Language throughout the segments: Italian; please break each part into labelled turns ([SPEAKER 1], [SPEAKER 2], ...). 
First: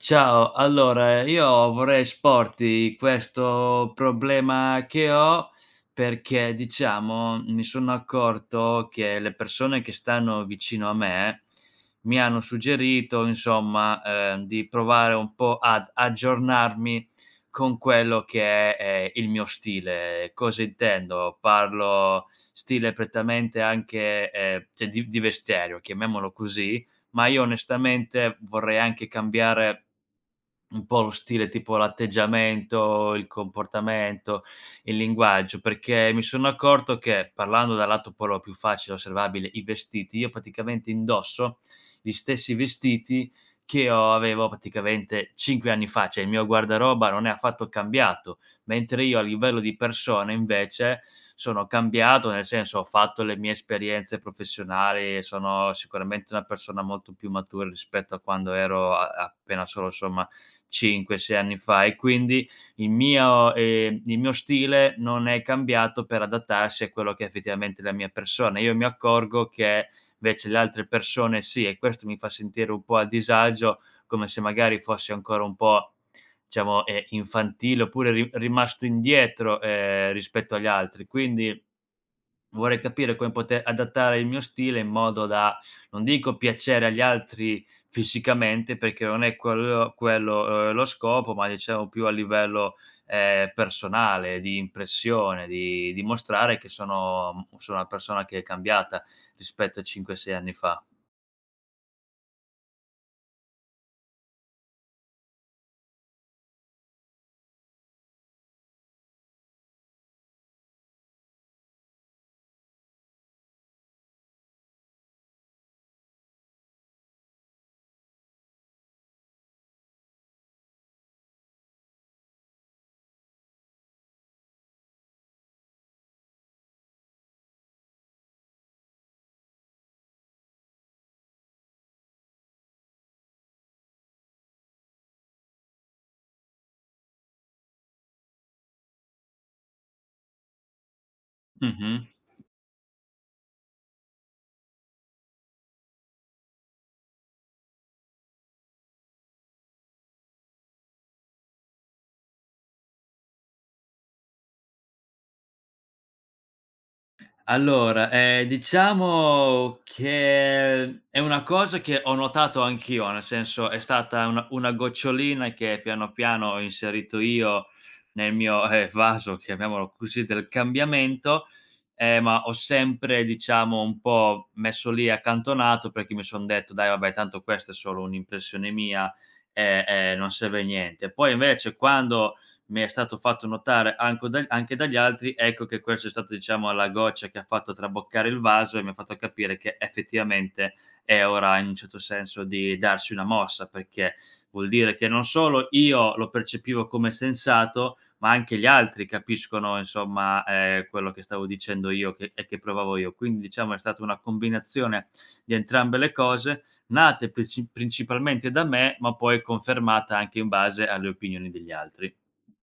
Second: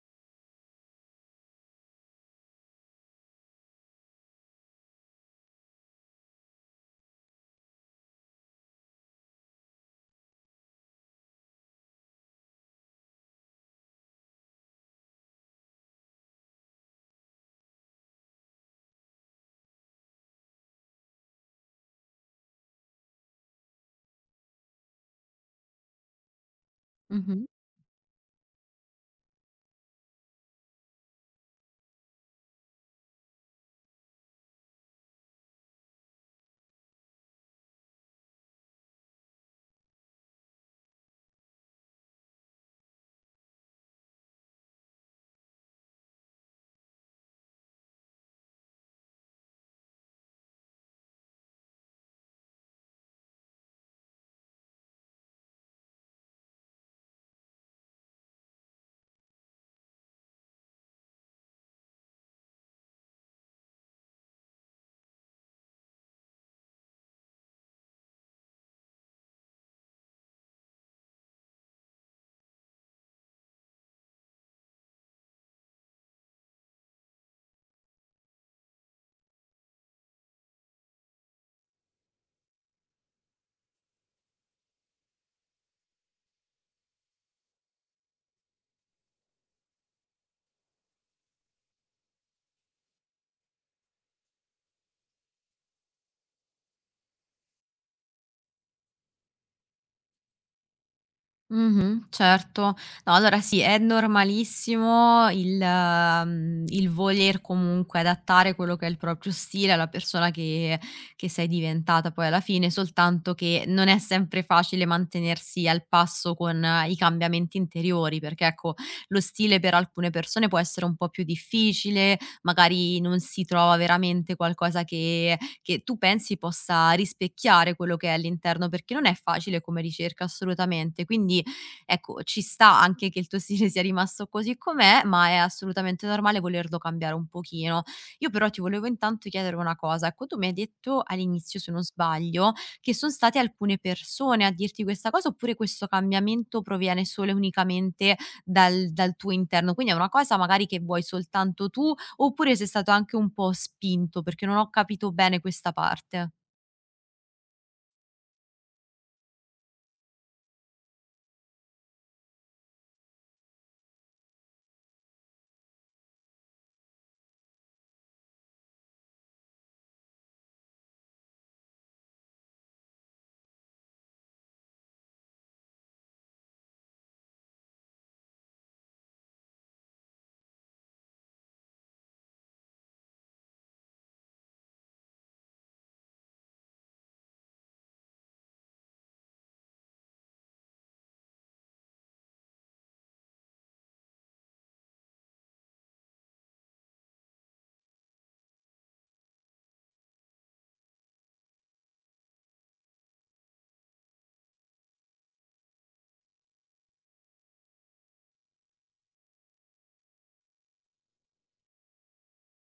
[SPEAKER 1] Ciao, allora io vorrei esporti questo problema che ho perché, diciamo, mi sono accorto che le persone che stanno vicino a me mi hanno suggerito, insomma, di provare un po' ad aggiornarmi con quello che è, il mio stile. Cosa intendo? Parlo stile prettamente anche, cioè di vestiario, chiamiamolo così, ma io
[SPEAKER 2] Mh-mh.
[SPEAKER 1] onestamente vorrei anche cambiare un po' lo stile, tipo l'atteggiamento, il comportamento, il linguaggio, perché mi sono accorto che, parlando dal lato polo più facile osservabile, i vestiti, io praticamente indosso gli stessi vestiti che ho avevo praticamente 5 anni fa, cioè il mio guardaroba non è affatto cambiato, mentre io a livello di persona invece sono cambiato, nel senso ho fatto le mie esperienze professionali, sono sicuramente una persona molto più matura rispetto a quando ero a appena solo, insomma, 5, 6 anni fa e quindi il mio stile non è cambiato per adattarsi a quello che è effettivamente la mia persona. Io mi accorgo che invece le altre persone sì, e questo mi fa sentire un po' a disagio, come se magari fossi ancora un po' diciamo, infantile oppure ri rimasto indietro, rispetto agli altri. Quindi vorrei capire come poter adattare il mio stile in modo da, non dico piacere agli altri fisicamente, perché non è quello, lo scopo, ma diciamo più a livello, personale, di impressione, di dimostrare che sono, sono una persona che è cambiata rispetto a 5, 6 anni fa.
[SPEAKER 2] Mh-mh, certo. No, allora sì, è normalissimo il il voler comunque adattare quello che è il proprio stile alla persona che sei diventata poi alla fine, soltanto che non è sempre facile mantenersi al passo con i cambiamenti interiori, perché ecco, lo stile per alcune persone può essere un po' più difficile, magari non si trova veramente qualcosa che tu pensi possa rispecchiare quello che è all'interno, perché non è facile come ricerca assolutamente. Ecco, ci sta anche che il tuo stile sia rimasto così com'è, ma è assolutamente normale volerlo cambiare un pochino. Io però ti volevo intanto chiedere una cosa. Ecco, tu mi hai detto all'inizio, se non
[SPEAKER 1] Mh-mh.
[SPEAKER 2] sbaglio, che sono state alcune persone a dirti questa cosa, oppure questo cambiamento proviene solo e unicamente dal tuo interno? Quindi è una cosa magari che vuoi soltanto tu, oppure sei stato anche un po' spinto, perché non ho capito bene questa parte.
[SPEAKER 1] Allora, diciamo che è una cosa che ho notato anch'io, nel senso è stata una gocciolina che piano piano ho inserito io nel mio, vaso, chiamiamolo così, del cambiamento, ma ho sempre diciamo un po' messo lì accantonato perché mi son detto: "Dai vabbè tanto questa è solo un'impressione mia e non serve a niente". Poi invece quando mi è stato fatto notare anco da anche dagli altri, ecco che questo è stato diciamo la goccia che ha fatto traboccare il vaso e mi ha fatto capire che effettivamente è ora in un certo senso di darsi una mossa, perché vuol dire che non solo io lo percepivo come sensato, ma anche gli altri capiscono insomma, quello che stavo dicendo io che provavo io. Quindi diciamo è stata una combinazione di entrambe le cose, nate principalmente da me, ma poi confermata anche in base alle opinioni degli altri.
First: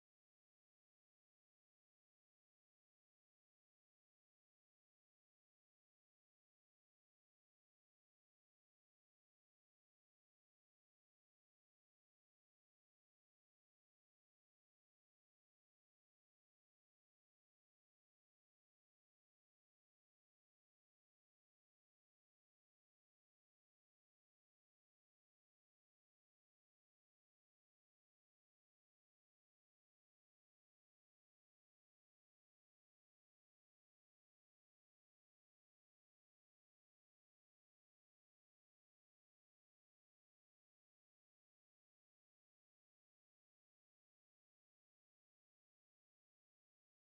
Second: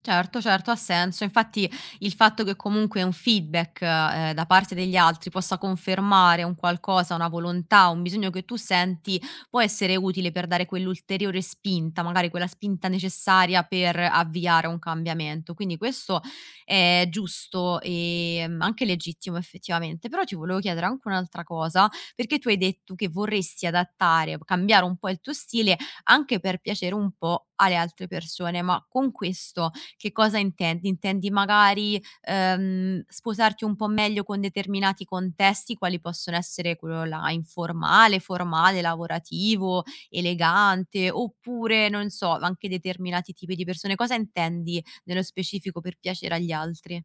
[SPEAKER 2] Certo, certo, ha senso. Infatti il fatto che comunque un feedback, da parte degli altri possa confermare un qualcosa, una volontà, un bisogno che tu senti, può essere utile per dare quell'ulteriore spinta, magari quella spinta necessaria per avviare un cambiamento. Quindi questo è giusto, anche legittimo effettivamente. Però ti volevo chiedere anche un'altra cosa, perché tu hai detto che vorresti adattare, cambiare un po' il tuo stile anche per piacere un po' alle altre persone, ma con questo che cosa intendi? Intendi magari, sposarti un po' meglio con determinati contesti, quali possono essere quello là informale, formale, lavorativo, elegante, oppure non so, anche determinati tipi di persone. Cosa intendi nello specifico per piacere agli altri?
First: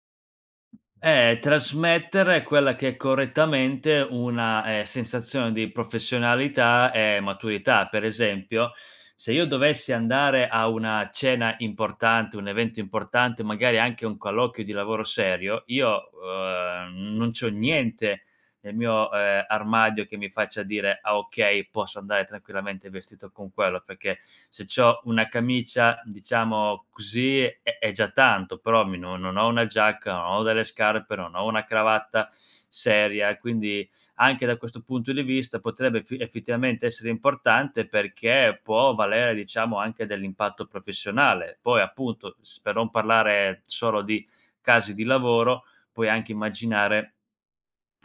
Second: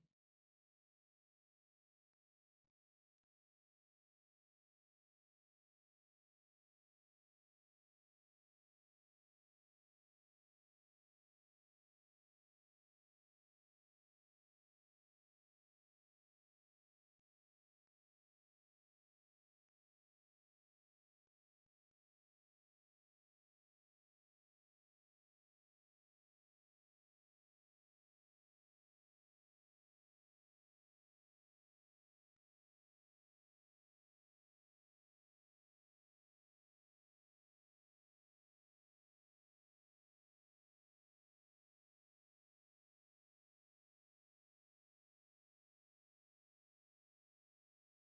[SPEAKER 1] Trasmettere quella che è correttamente una, sensazione di professionalità e maturità. Per esempio, se io dovessi andare a una cena importante, un evento importante, magari anche un colloquio di lavoro serio, io, non c'ho niente nel mio, armadio che mi faccia dire: "Ah okay, posso andare tranquillamente vestito con quello", perché se c'ho una camicia, diciamo così, è già tanto, però mi non ho una giacca, non ho delle scarpe, non ho una cravatta seria, quindi anche da questo punto di vista potrebbe effi effettivamente essere importante perché può valere, diciamo, anche dell'impatto professionale. Poi appunto, s per non parlare solo di casi di lavoro, puoi anche immaginare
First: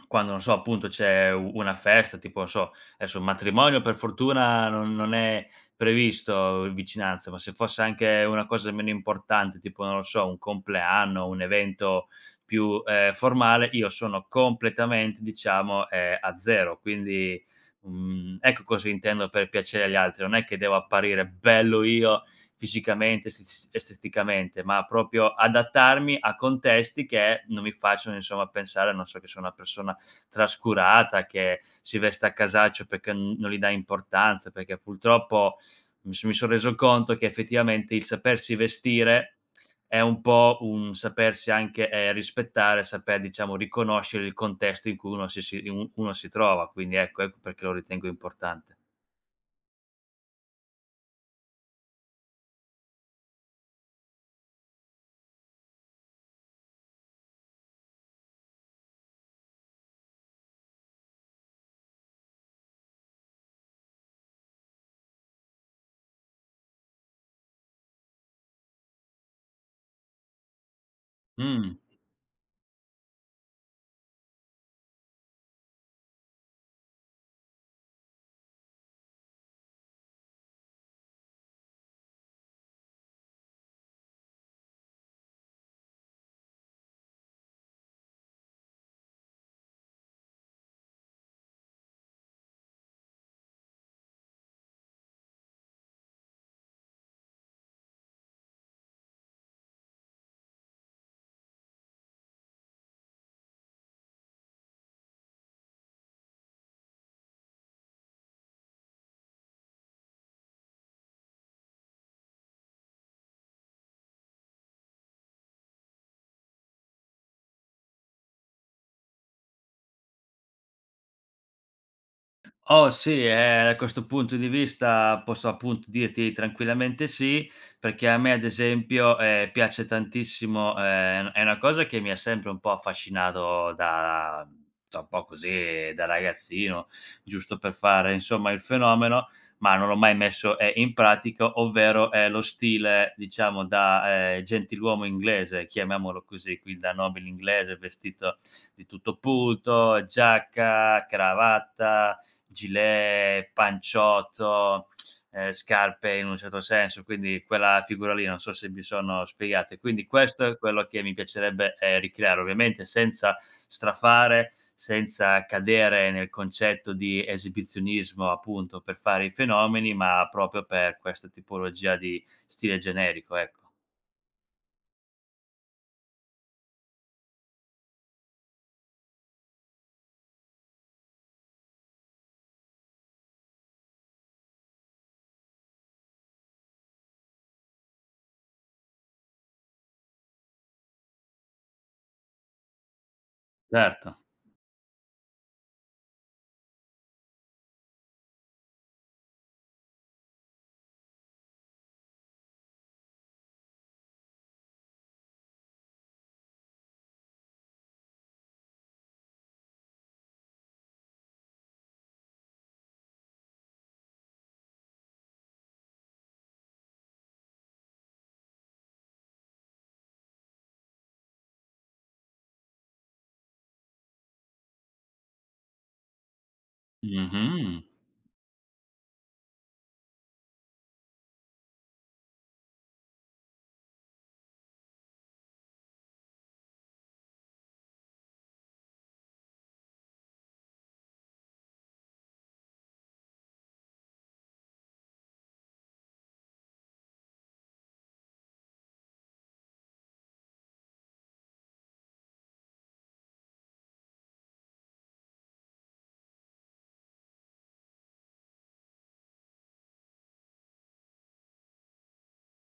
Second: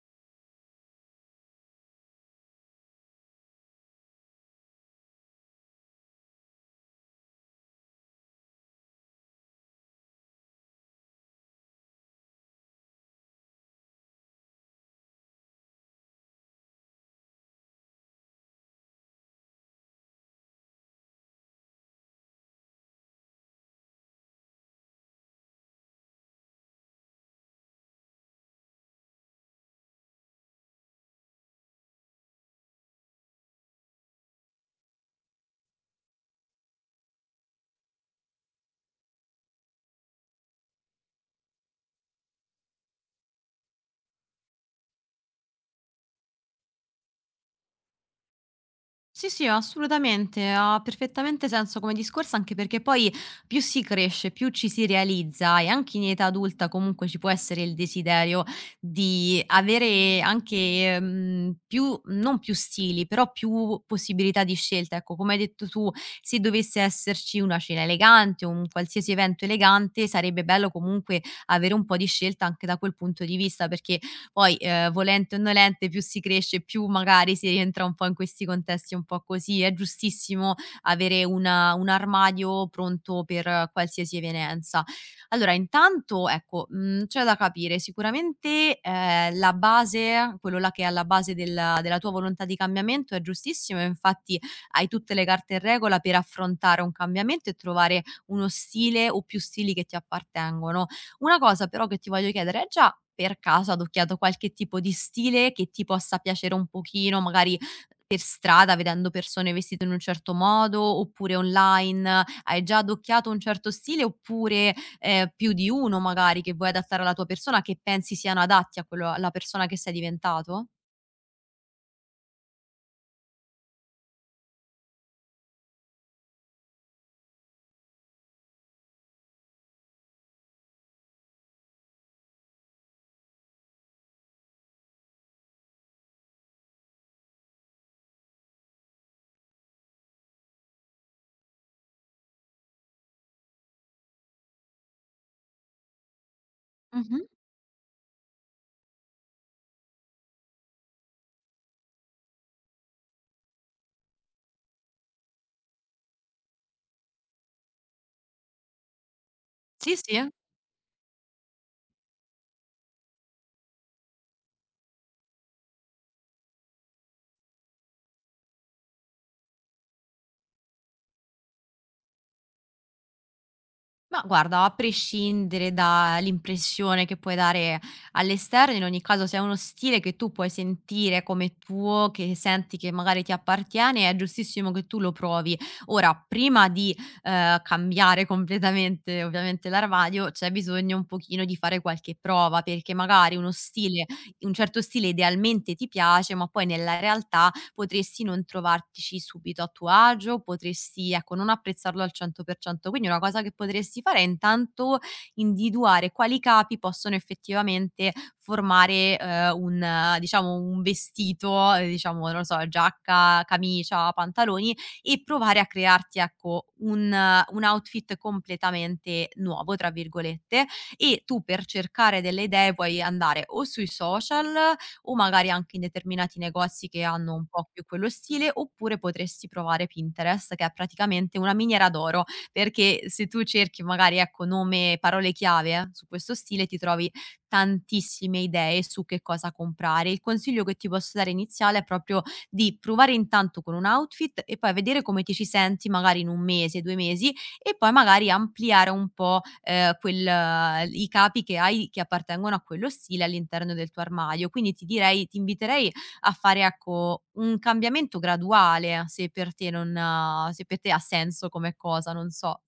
[SPEAKER 1] quando, non so, appunto c'è u una festa, tipo non so, adesso un matrimonio per fortuna non è previsto in vicinanza, ma se fosse anche una cosa meno importante, tipo non lo so, un compleanno, un evento più, formale, io sono completamente diciamo, a zero. Quindi, ecco cosa intendo per piacere agli altri, non è che devo apparire bello io fisicamente, esti esteticamente, ma proprio adattarmi a contesti che non mi facciano insomma pensare, non so, che sono una persona trascurata, che si veste a casaccio perché n non gli dà importanza, perché purtroppo mi son reso conto che effettivamente il sapersi vestire è un po' un sapersi anche, rispettare, saper diciamo riconoscere il contesto in cui uno si trova, quindi ecco perché lo ritengo importante.
[SPEAKER 2] Sì, sì, assolutamente, ha perfettamente senso come discorso, anche perché poi più si cresce, più ci si realizza e anche in età adulta comunque ci può essere il desiderio di avere anche più, non più stili, però più possibilità di scelta. Ecco, come hai detto tu, se dovesse esserci una cena elegante, o un qualsiasi evento elegante, sarebbe bello comunque avere
[SPEAKER 1] Mh.
[SPEAKER 2] un po' di scelta anche da quel punto di vista, perché poi, volente o nolente più si cresce, più magari si rientra un po' in questi contesti un po' così. È giustissimo avere una un armadio pronto per qualsiasi evenienza. Allora intanto, ecco, c'è da capire sicuramente, la base, quello là che è alla base della tua volontà di cambiamento è giustissimo e infatti hai tutte le carte in regola per affrontare un cambiamento e trovare uno stile o più stili che ti appartengono. Una cosa però che ti voglio chiedere, hai già per caso adocchiato qualche tipo di stile che ti possa piacere un pochino, magari per strada vedendo persone vestite in un certo modo, oppure online? Hai già adocchiato un certo stile oppure, più di uno magari che vuoi adattare alla tua persona, che pensi siano adatti a quello alla persona che sei diventato?
[SPEAKER 1] Oh sì, da questo punto di vista posso appunto dirti tranquillamente sì, perché a me ad esempio, piace tantissimo è una cosa che mi ha sempre un po' affascinato da cioè un po' così da ragazzino, giusto per fare insomma il fenomeno, ma non l'ho mai messo, in pratica, ovvero è lo stile diciamo da, gentiluomo inglese, chiamiamolo così, quindi da
[SPEAKER 2] Mh-mh.
[SPEAKER 1] nobile inglese vestito di tutto punto, giacca, cravatta, gilet, panciotto, scarpe in un certo senso, quindi quella figura lì, non so se mi sono spiegato. E
[SPEAKER 2] Sì,
[SPEAKER 1] quindi
[SPEAKER 2] sì.
[SPEAKER 1] questo è quello che mi piacerebbe, ricreare, ovviamente senza strafare, senza cadere nel concetto di esibizionismo, appunto, per fare i fenomeni, ma proprio per questa tipologia di stile generico, ecco.
[SPEAKER 2] Ma guarda, a prescindere dall'impressione che puoi dare all'esterno, in ogni caso se è uno stile che tu puoi sentire come tuo, che senti che magari ti appartiene, è giustissimo che tu lo provi. Ora, prima di cambiare completamente ovviamente l'armadio, c'è bisogno un pochino di fare qualche prova, perché magari uno stile,
[SPEAKER 1] Certo.
[SPEAKER 2] un certo stile idealmente ti piace, ma poi nella realtà potresti non trovartici subito a tuo agio, potresti, ecco, non apprezzarlo al 100%. Quindi una cosa che potresti fare è intanto individuare quali capi possono effettivamente formare, un diciamo un vestito, diciamo, non lo so, giacca, camicia, pantaloni e provare a crearti, ecco, un outfit completamente "nuovo" tra virgolette e tu per cercare delle idee puoi andare o sui social o magari anche in determinati negozi che hanno un po' più
[SPEAKER 1] Mh-mh.
[SPEAKER 2] quello stile, oppure potresti provare Pinterest, che è praticamente una miniera d'oro, perché se tu cerchi magari, ecco, nome, parole chiave su questo stile, ti trovi tantissime idee su che cosa comprare. Il consiglio che ti posso dare iniziale è proprio di provare intanto con un outfit e poi vedere come ti ci senti magari in un mese, due mesi e poi magari ampliare un po', quel i capi che hai che appartengono a quello stile all'interno del tuo armadio. Quindi ti inviterei a fare, ecco, un cambiamento graduale se per te non ha- se per te ha senso come cosa, non so.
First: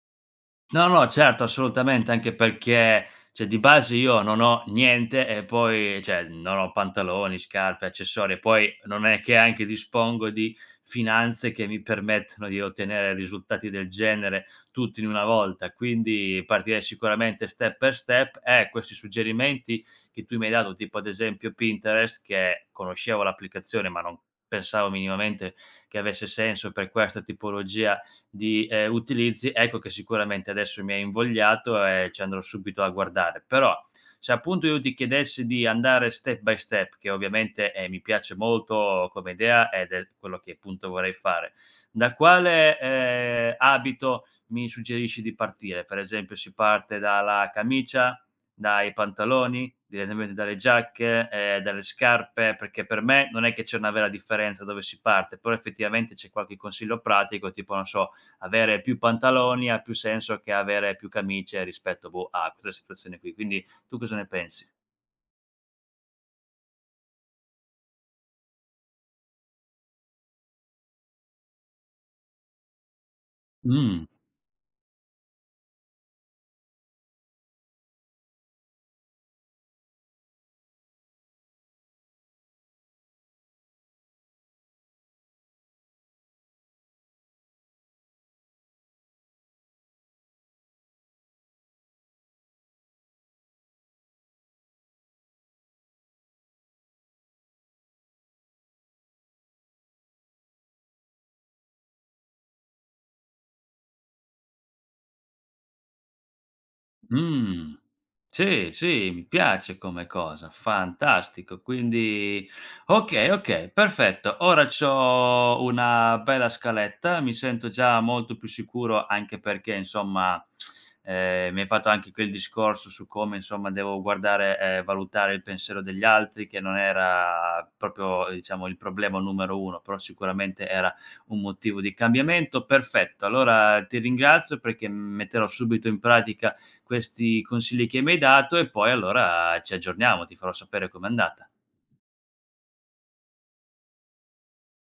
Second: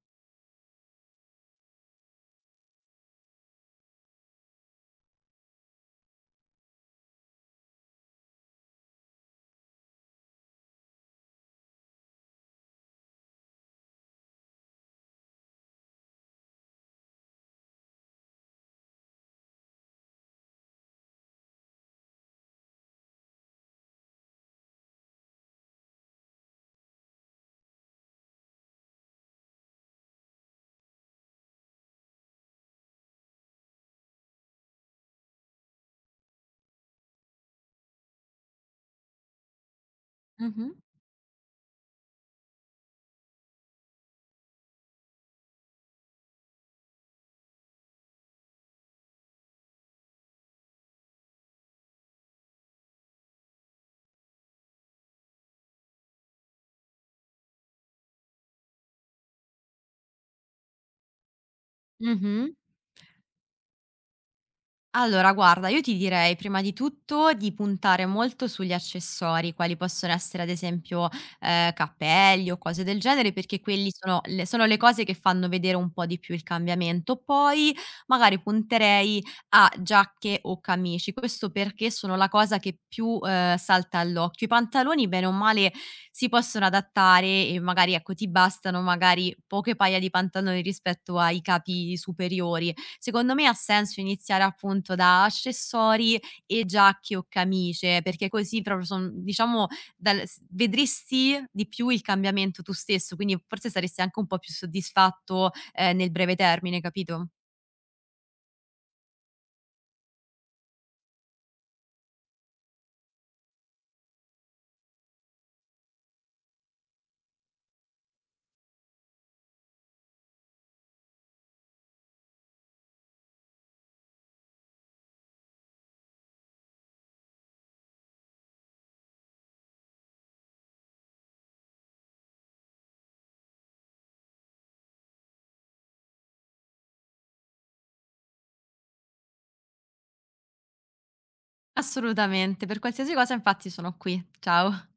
[SPEAKER 1] No, no, certo, assolutamente, anche perché, cioè, di base io non ho niente e poi cioè, non ho pantaloni, scarpe, accessori e poi non è che anche dispongo di finanze che mi permettono di ottenere risultati del genere tutti in una volta, quindi partirei sicuramente step per step e questi suggerimenti che tu mi hai dato, tipo ad esempio Pinterest, che conoscevo l'applicazione ma non pensavo minimamente che avesse senso per questa tipologia di, utilizzi, ecco che sicuramente adesso mi hai invogliato e ci andrò subito a guardare. Però se appunto io ti chiedessi di andare step by step, che ovviamente, mi piace molto come idea ed è quello che
[SPEAKER 2] Mh-mh.
[SPEAKER 1] appunto vorrei fare, da quale, abito mi suggerisci di partire? Per esempio si parte dalla camicia, dai pantaloni, direttamente dalle giacche, dalle scarpe? Perché per me non è che c'è una vera differenza dove si parte, però effettivamente c'è qualche consiglio pratico, tipo non so, avere più pantaloni ha più senso che avere più camicie rispetto, boh,
[SPEAKER 2] Mh-mh.
[SPEAKER 1] a questa situazione qui. Quindi tu cosa ne pensi?
[SPEAKER 2] Allora, guarda, io ti direi prima di tutto di puntare molto sugli accessori, quali possono essere ad esempio cappelli o cose del genere, perché quelli
[SPEAKER 1] Mh.
[SPEAKER 2] sono le cose che fanno vedere un po' di più il cambiamento. Poi magari punterei a giacche o camici, questo perché sono la cosa che più salta all'occhio. I pantaloni, bene o male, si possono adattare e magari ecco, ti bastano magari poche paia di pantaloni rispetto ai capi superiori. Secondo me ha senso iniziare appunto da accessori e giacche o camicie, perché così proprio son diciamo dal s vedresti di più il cambiamento tu stesso, quindi forse saresti anche un po' più soddisfatto, nel breve termine, capito?
[SPEAKER 1] Mh. Sì, sì, mi piace come cosa, fantastico. Quindi okay, okay, perfetto. Ora c'ho una bella scaletta, mi sento già molto più sicuro anche perché insomma, mi hai fatto anche quel discorso su come insomma devo guardare e valutare il pensiero degli altri, che non era proprio, diciamo, il problema numero 1, però sicuramente era un motivo di cambiamento. Perfetto, allora ti ringrazio perché metterò subito in pratica questi consigli che mi hai dato e poi allora ci aggiorniamo, ti farò sapere com'è andata.
[SPEAKER 2] Assolutamente, per qualsiasi cosa infatti sono qui. Ciao.